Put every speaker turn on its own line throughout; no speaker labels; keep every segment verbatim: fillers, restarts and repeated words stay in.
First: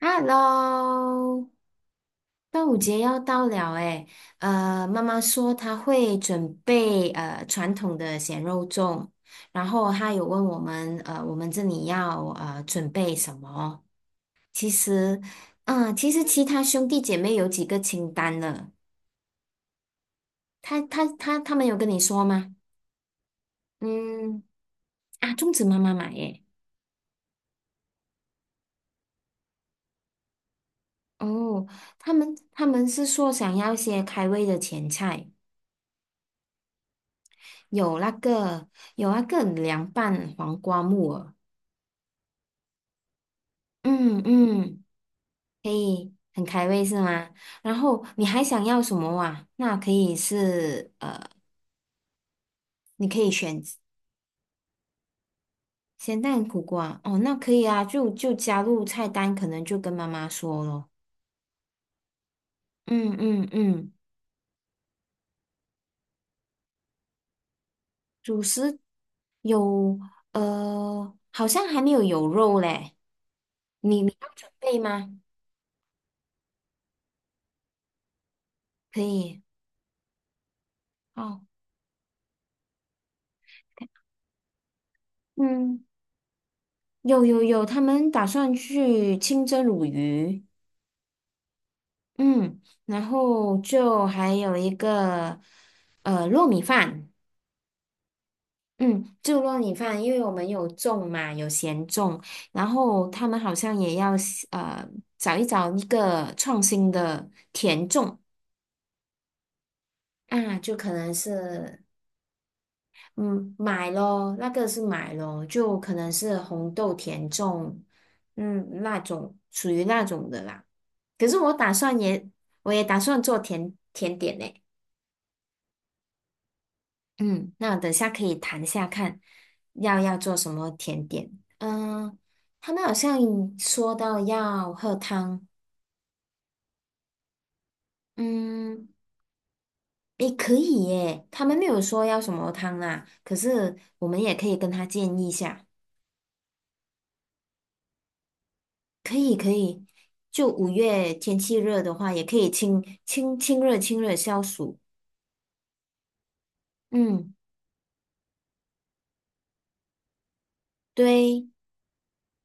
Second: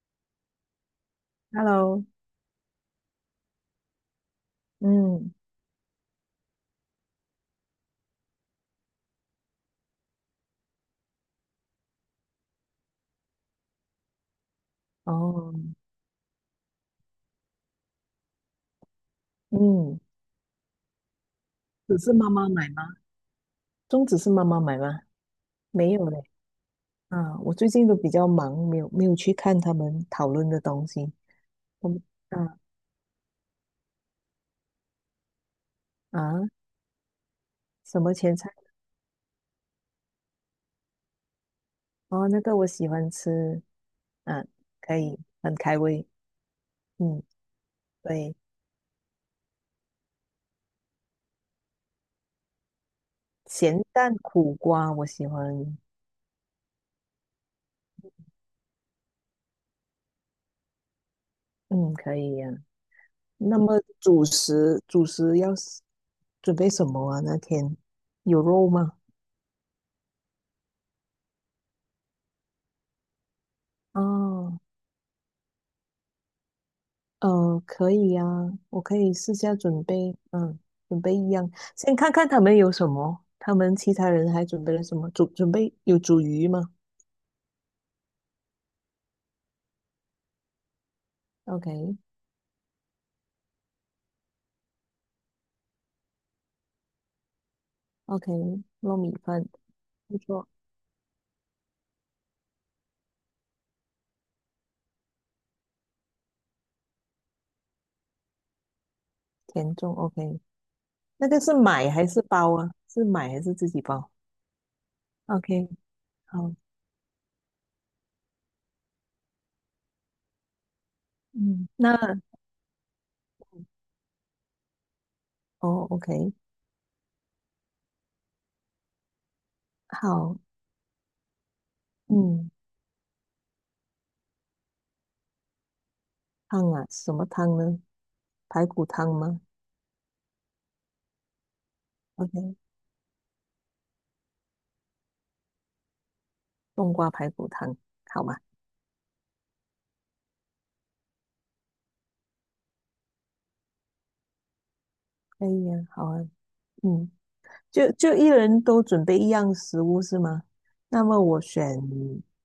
Hello，
Hello，
端午节要到了诶，呃，妈妈
嗯，
说她会准备呃传统的咸肉粽，然后她有问我们呃我们这里要呃准备什么？其实，
哦，
嗯、其实其他兄弟姐妹有几个清单了，
嗯，
他他他他们有跟你
只是
说
妈妈
吗？
买吗？粽子是
嗯，
妈妈买吗？
啊，粽子妈
没
妈
有
买
嘞，
耶，
啊，我最近都比较忙，没有没有去看他们讨论的东西。
哦，
我们
他们
啊
他们是说想要一些开胃的前菜。
啊，
有
什
那
么前菜？
个有那个凉拌黄瓜木耳，
哦，那个我喜欢吃，
嗯
啊，
嗯，
可以，很
可
开胃。
以很开胃是
嗯，
吗？然后你
对，
还想要什么哇？那可以是呃，你可以选
咸蛋苦瓜我喜欢。
咸蛋苦瓜哦，那可以啊，就就加入菜单，可能就跟妈妈说咯。
嗯，可以呀、
嗯嗯
那么
嗯，
主食主食要是准备什么啊？那天有
主
肉
食
吗？
有呃，好像还没有有肉嘞，你你要准
哦，
备吗？
呃，可以呀、我可
可
以私
以
下准备，嗯，准备一
哦，
样，先看看他们有什么，他们其他人还准备了什么？煮准备
嗯。
有煮鱼吗
有有有，他们打算去清蒸鲈鱼，
？OK
嗯，然后就还有一个呃糯米饭，
OK，糯米
嗯，就
饭
糯米饭，因
不
为我
错，
们有种嘛，有咸粽，然后他们好像也要呃找一找一个创新的甜粽
甜粽 OK，
啊，就可能
那个是
是
买还是包啊？是买还
嗯，
是自己
买
包
咯，那个是买咯，
？OK，
就可能是
好，
红豆甜粽，嗯，那种属于那种的啦。可是我
嗯，
打
那
算也，我也打算做甜甜点呢。
哦 OK，
嗯，那等下可以谈下看要要做
好，
什么甜点。嗯、
嗯，
他们好像说到要喝汤，
汤啊，什么汤呢？排骨
嗯，
汤吗
也可以耶。他们没有说要什么
？OK，
汤啦，可是我们也可以跟他建议一下。
冬瓜排骨汤，好吗？
可以可以，就五月天气热的话，也可以清清清热清热消暑。
可以呀、好啊，嗯。
嗯，
就就一人都准备一样食物是吗？那么我
对，
选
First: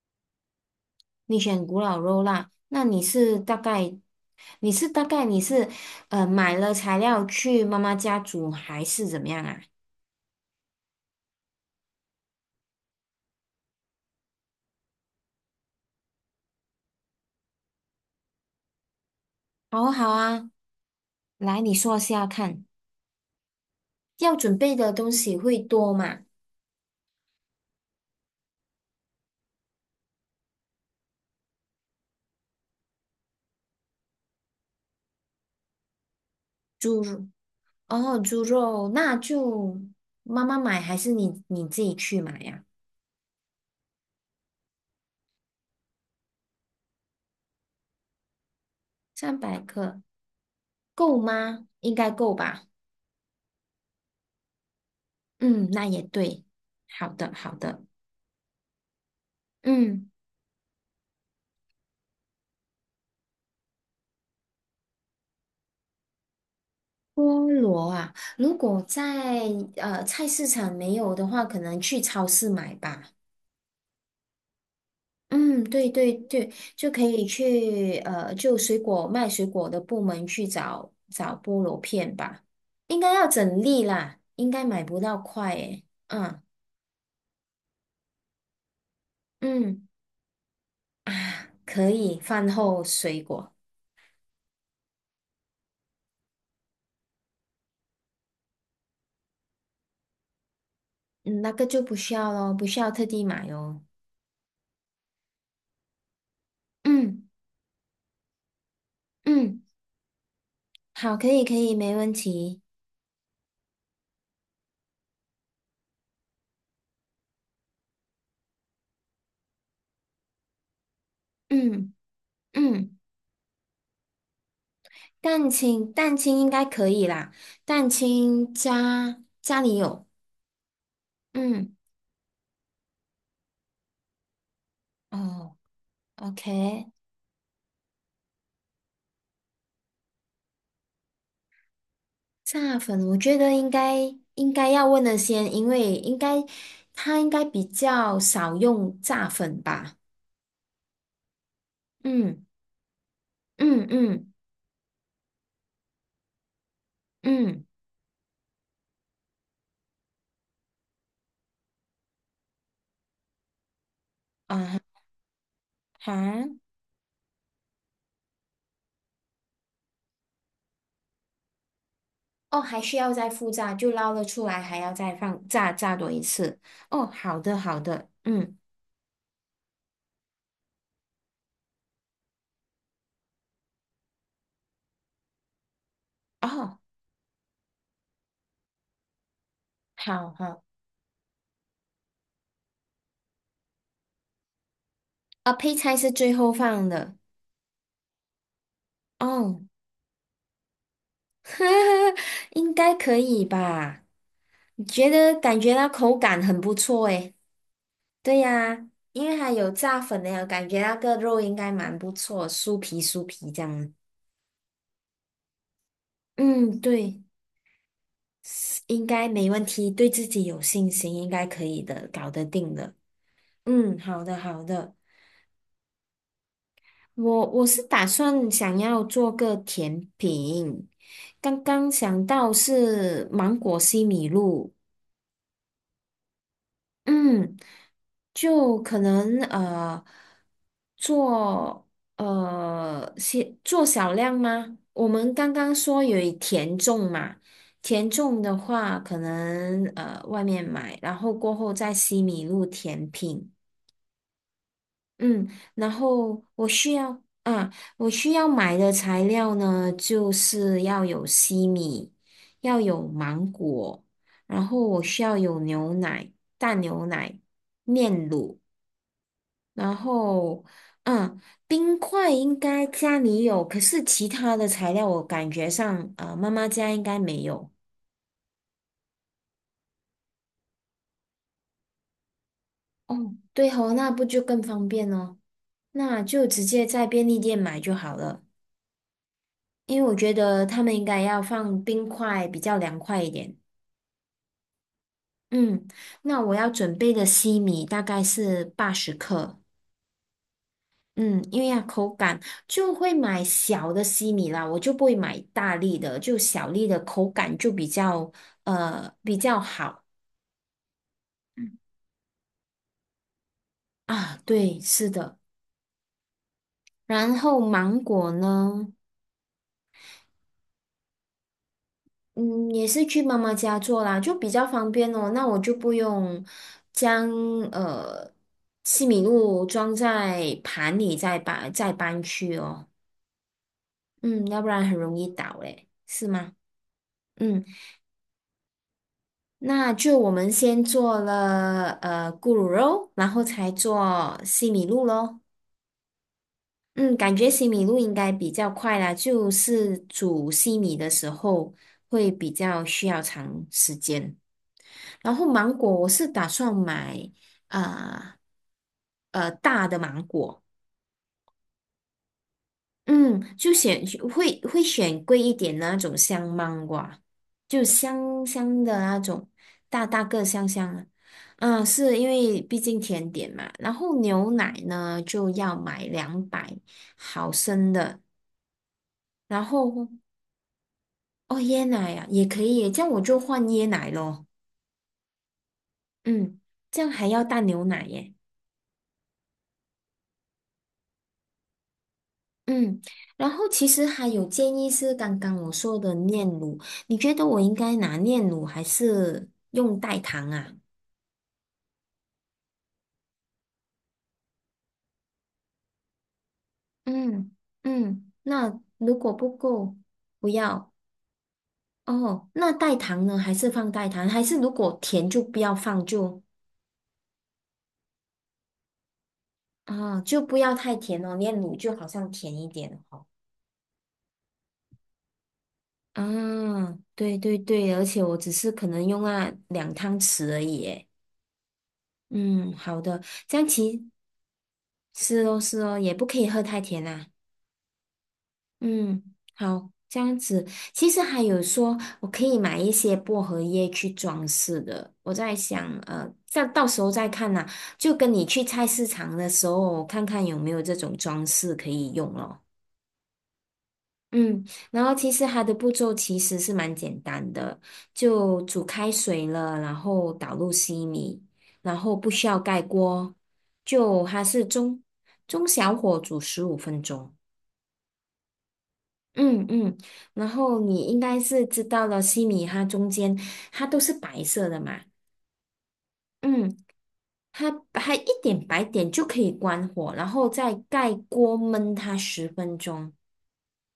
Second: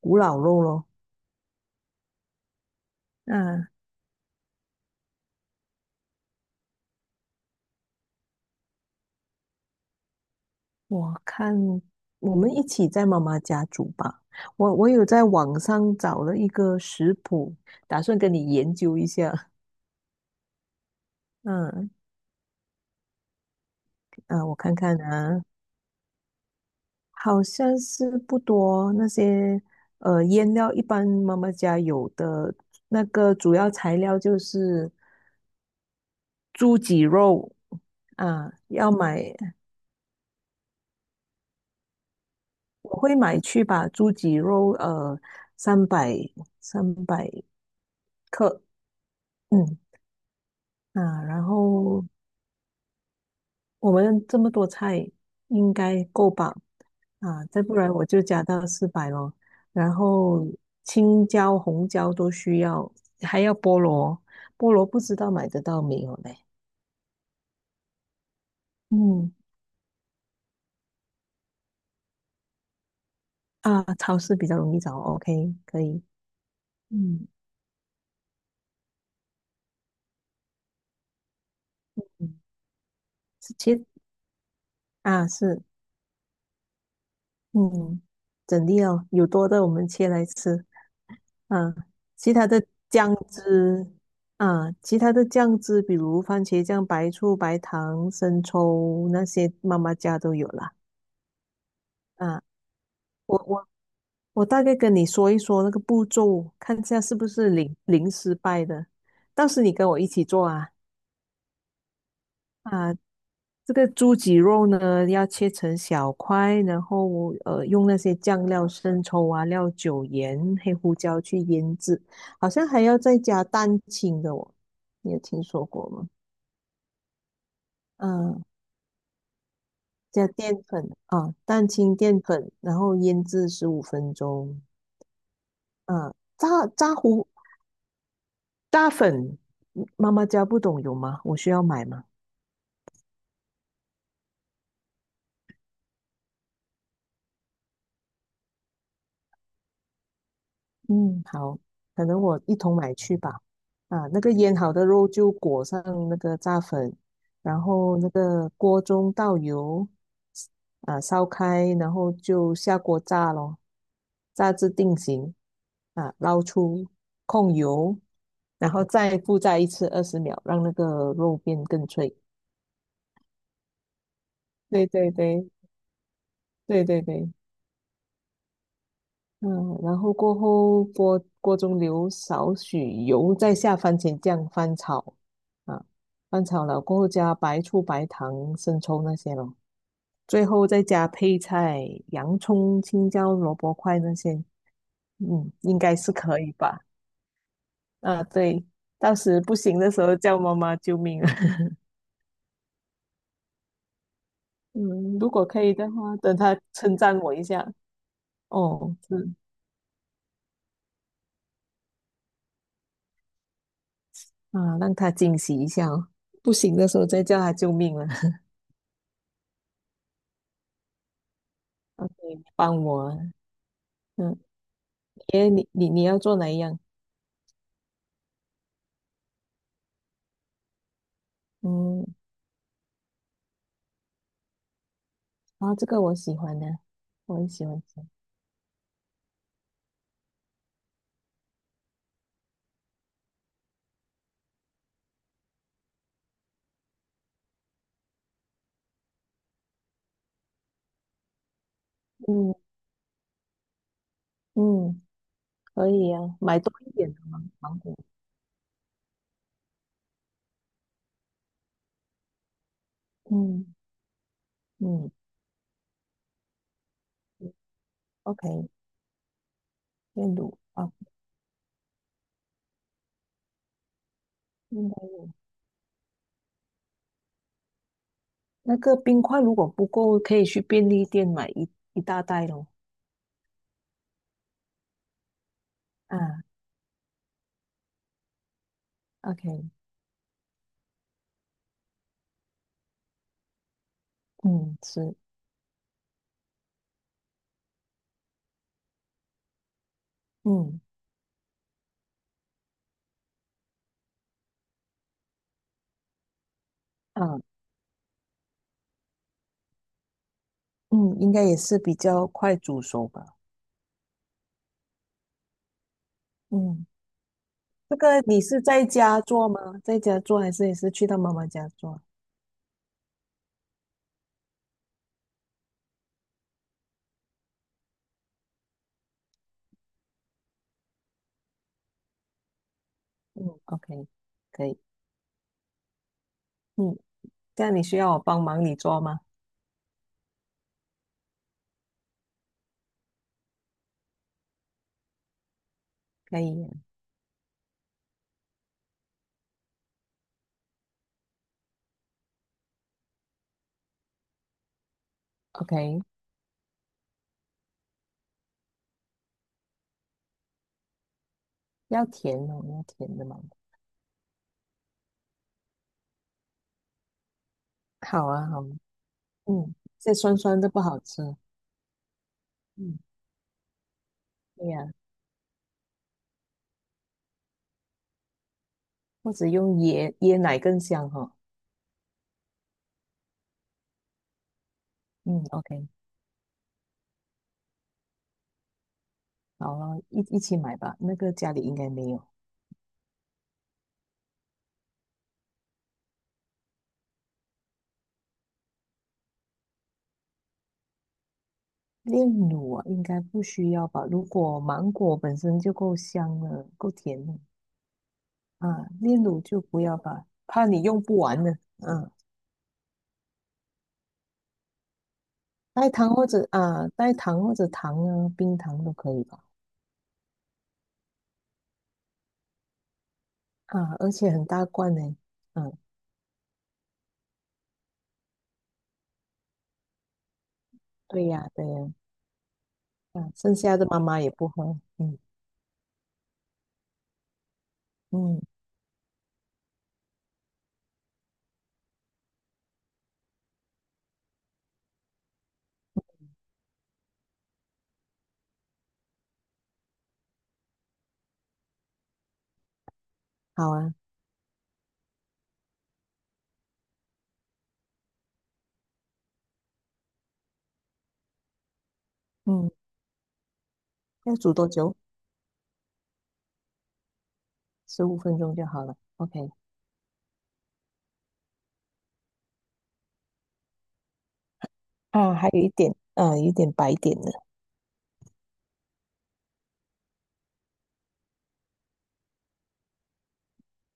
古老肉咯。
你选古老肉啦，那你是大
那
概你是大概你是呃买了材料去妈妈家煮还是怎么样啊？
我看我们一起在妈妈家煮吧。我我有在网上找了一个食谱，打算跟你研究一下。
好啊好啊，来你
嗯
说下看，要
啊，我
准
看
备的
看
东西
啊，
会多吗？
好像是不多那些呃腌料，一般妈妈家有的那个主要材料就是猪脊
猪肉
肉
哦，猪
啊，
肉
要
那
买
就妈妈买还是你你自己去买呀？
我会买去把猪脊肉呃三百三百克，
三百
嗯
克够
啊，然
吗？应
后
该够吧。
我们这么多菜
嗯，
应
那也
该够
对。
吧？
好的，
啊，
好
再不
的。
然我就加到四百咯。然
嗯，
后青椒、红椒都需要，还要菠萝，菠萝不知道买得到没有嘞？
菠萝啊，如果
嗯
在呃菜市场没有的话，可能去超市买吧。
啊，超市比较容易找，OK，
嗯，
可
对
以。
对对，就可以
嗯
去呃，就水果卖水果的部门去找找菠萝片
嗯，
吧。应该要
是
整
切
粒啦，应该买不到
啊，
块
是
诶。嗯
嗯，整粒哦，有多的我
嗯
们切来吃。
啊，
嗯，
可以
其他
饭
的
后
酱
水果，
汁啊，其他的酱汁，比如番茄酱、白醋、白糖、生抽那些，妈妈家都有啦。
嗯，那个就不需要
啊，
咯，不需要特地
我
买
我
哦。
我大概跟你说一说那个步骤，看一下是
嗯
不是零零失败的。到
嗯。
时你跟我一起做啊。
好，可以，可以，没问题。
啊，这个猪脊肉呢，要切成小块，然后呃，用那些酱料、生抽啊、料酒、盐、黑胡椒去腌
嗯
制，好像还
嗯，
要再加蛋清的哦，你有听
蛋
说过
清，
吗？
蛋清应该可以啦。蛋
嗯，
清家家里有，
加淀粉啊，蛋
嗯
清、淀粉，然后腌制十五分钟。
哦
嗯，炸
，OK。
炸糊炸粉，妈妈家不懂有吗？我需要买吗？
炸粉，我觉得应该应该要问的先，因为应该他应该比较少用炸粉吧。
嗯，好，可能我
嗯
一同买去吧。
嗯
啊，那
嗯
个腌好的肉就裹上那个炸粉，然
嗯
后那个锅中倒油，啊，烧开，然后就下锅炸咯，炸至定
啊
型，啊，捞
哈
出控油，然后再复炸一次二十秒，让那个肉变更脆。
哦，还需要再复炸，就捞了出来，还
对
要
对
再放
对
炸炸多一次。
对对
哦，
对。
好的好的，嗯
嗯，然后过后锅锅中留少许油，再下番茄酱翻炒，啊，翻炒
哦，
了过后加白醋、白糖、生抽那些咯，
好
最
好。
后再加配菜，洋葱、青椒、萝卜块那些，
啊，
嗯，
配
应
菜
该
是
是
最
可
后
以吧？
放的
啊，对，到时不
哦，
行的时候叫妈妈救命啊！
应该可以吧？你觉
嗯，如
得
果
感
可
觉
以
到
的
口
话，等
感
他
很不
称
错
赞
诶。
我一下，
对呀，
哦，
因
是
为它有炸粉的呀，我感觉那个肉应该蛮不错，酥皮酥皮这样。
啊，让他惊喜一下哦，不行
嗯，
的时候
对，
再叫他救命了。
应该没问题，对自己有信心，应该可以 的，
OK，
搞得定
帮
的。
我。
嗯，好的
嗯，
好的，
耶，你你你要做哪一样？
我我是打算想要做个甜品，刚刚
嗯，
想到是芒果西米露。
啊，这个我喜欢的，我也
嗯，
喜欢吃。
就可能呃做呃些做小量吗？我们刚刚说有一甜粽嘛，甜粽的话可能呃外面买，然后过后在西米
嗯
露甜品。
嗯，
嗯，
可
然
以啊，
后
买
我
多一
需
点的
要
芒
啊，
芒果。
我需要买的材料呢，就是要有西米，要有芒
嗯
果，然后我
嗯
需要有牛奶、淡牛奶、炼乳，
，OK，
然
炼乳
后
啊，
嗯，冰块应该家里有，可是其他的
应
材
该
料我
有。
感觉上，呃，妈妈家应该没有。
那个冰块如果不够，可以去便利店买一一大袋咯。
哦，对哦，那不就更方便哦？那
啊
就直接在便利店买就好了。
，OK，
因为我觉得他们应该要放冰块，比较凉快一点。
嗯，是，
嗯，那我要准备的西米大概是八十克。
嗯
嗯，因为要口感就会买小的西米啦，我就不会买大粒的，就小粒的口
啊，
感就比较呃比较好
嗯，应该也是比较快煮熟吧。
啊。对，是的。
嗯，
然后
这
芒
个
果
你是
呢？
在家做吗？在家做还是也是去到妈妈家做？
嗯，也是去妈妈家做啦，就比较方便哦。那我就不用将呃西米露装在盘里再搬再搬去哦。
嗯，OK，
嗯，要
可
不
以。
然很容易倒嘞，是吗？
嗯，这
嗯，
样你需要我帮忙你做吗？
那就我们先做了呃咕噜肉，然后才做西米露咯。
可以
嗯，感觉西米露应该比较快啦，就是煮西米的时候会比较需要长时间。然后
o
芒果
k
我是打算买啊呃大的芒果，
要甜哦，要甜的嘛。
嗯，就选会会选贵一点的那种香芒果啊，就
好
香
啊，好啊
香的那种，
嗯，
大
这
大
酸
个
酸
香
的不
香
好
的。
吃。
嗯，是因为毕
嗯，
竟甜点嘛。然后牛
对
奶
呀、
呢就要买两百毫升的，
或者
然
用
后
椰椰奶更香哈、
哦椰奶啊也可以耶，这样我就换椰奶咯。
嗯，OK，
嗯，这样还要淡牛奶耶。
好了，一一起买吧。那个家里应该没有
嗯，然后其实还有建议是刚刚我说的炼乳，你觉得我应该拿炼乳还是用代糖啊？
炼乳啊，应该不需要吧？如果芒果本身就够香了，够甜了
嗯嗯，那
啊，
如
炼
果
乳
不
就不
够，
要吧，
不
怕你
要
用不完呢。嗯，
哦。那代糖呢？还是放代糖？还是如果甜就不要
代
放
糖或
就
者啊，代糖或者糖啊，冰糖都可以吧。
啊、就不要太甜哦。炼乳就好像甜一点哦。
啊，而且很大罐呢。嗯，
啊，对对对，而且我只是可能用那两汤匙而已耶。
对呀，对呀，
嗯，好的，
嗯，剩
这样
下的妈
其
妈也不喝。嗯
是哦，是哦，也不可以喝太甜啦。
嗯，
嗯，好，这样子。其实还有说，我可以买一些薄荷叶去装饰的。我在想，呃，再到时候再看呐。就跟你去菜市场的时候，看看有没有这种装饰可以用咯。
好啊，
嗯，然后其实它的步骤其实是蛮简单的，就煮开水了，然后倒入西米，然后不需要
嗯，
盖锅，就
要
它
煮
是
多久？
中中小火煮十五分钟。
十五分钟就好了。OK。
嗯嗯，然后你应该是知道了，西米它中间它都是白色的嘛，
啊，还有一点，啊，有一点
嗯，
白点的。
它它一点白点就可以关火，然后再盖锅焖它十分钟，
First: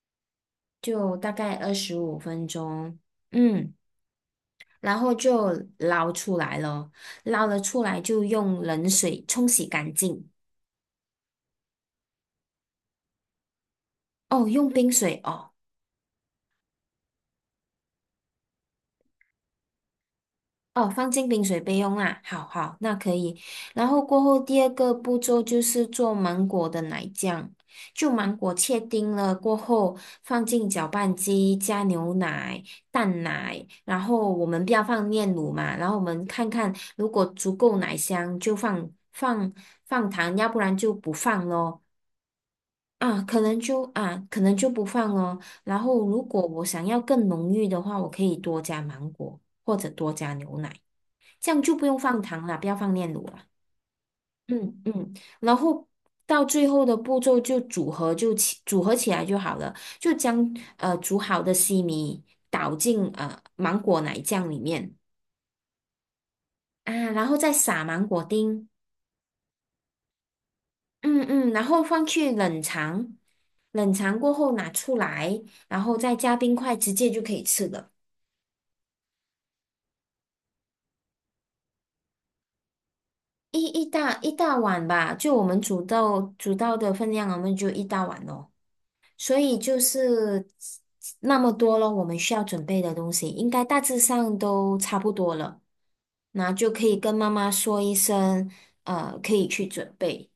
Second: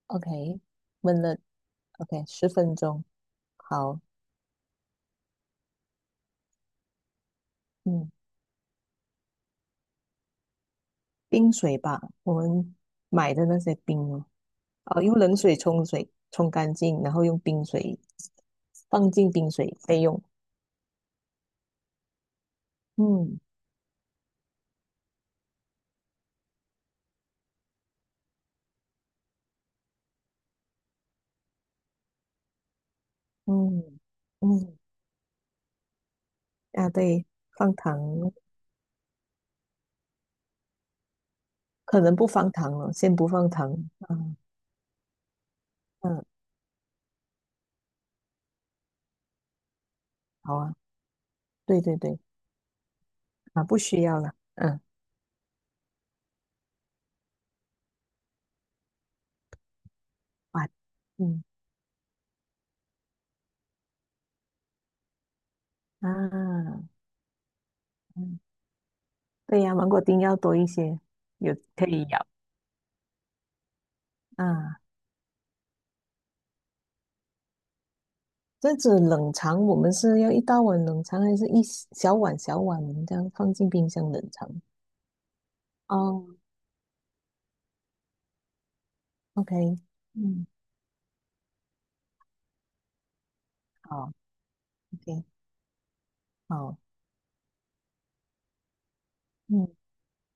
OK，
就
闷
大
了。
概二十五
OK，
分
十分
钟，
钟。
嗯，
好，
然后就捞出来了，捞了出来
嗯，
就用冷水冲洗干净，
冰水吧，我们买的那些冰哦，
哦，用冰
哦，用
水
冷
哦。
水冲水，冲干净，然后用冰水放进冰水备用。
哦，放进冰水备用啦。好好，那可以。
嗯
然后过后第二个步骤就是做芒果的奶酱，就芒果切丁了过后，放进搅拌机加牛奶、淡奶，然
嗯
后我们不
嗯，
要放炼乳嘛，然后我们看看
啊，
如果
对，
足
放
够奶
糖
香就放放放糖，要不然就不放咯。
可能不放糖了，先
啊，
不
可
放
能
糖。
就啊，
嗯
可能就不放咯。然后如
嗯，
果我想要更浓郁的话，我可以多加芒果或者多加
好
牛奶。
啊，
这样就
对
不
对
用
对，
放糖了，不要放炼乳了。
啊，不需要了。
嗯
嗯，
嗯，然后到最后的步骤就组合就起组合起来就好了，就将
啊，
呃煮好
嗯
的西米倒进呃芒果奶酱里面
啊，
啊，然后再撒芒果
嗯，
丁，
对呀、芒果丁要多一些，
嗯嗯，
有
然后
可
放
以咬。
去冷藏，冷藏过后拿
啊，
出来，然后再加冰块，直接就可以吃了。
这样子冷藏，我们是要一大碗冷藏，还是一小碗小碗这样放
一
进
一
冰箱
大
冷
一
藏？
大碗吧，就我们煮到
哦
煮到的分量，我们就一大碗咯，所以
，OK，
就
嗯，
是那么多了，我们需要准备的东西应该大致
好
上都差不
，OK，
多了，那就
好，
可以跟妈妈说一声，呃，可以去
嗯，
准备。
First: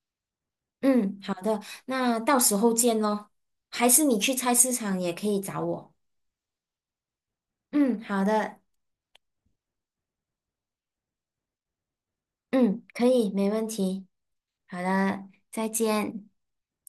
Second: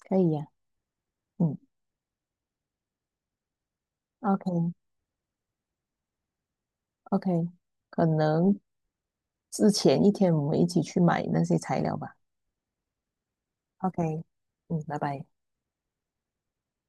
可以呀、
嗯，好
嗯
的，那到时候见咯。还是你去菜市
，OK，OK，
场也可以找我。嗯，
可
好的，
能之前一天我们一起去买那些材料吧。
嗯，可以，没问题。
OK，
好
嗯，拜拜。
的，再见。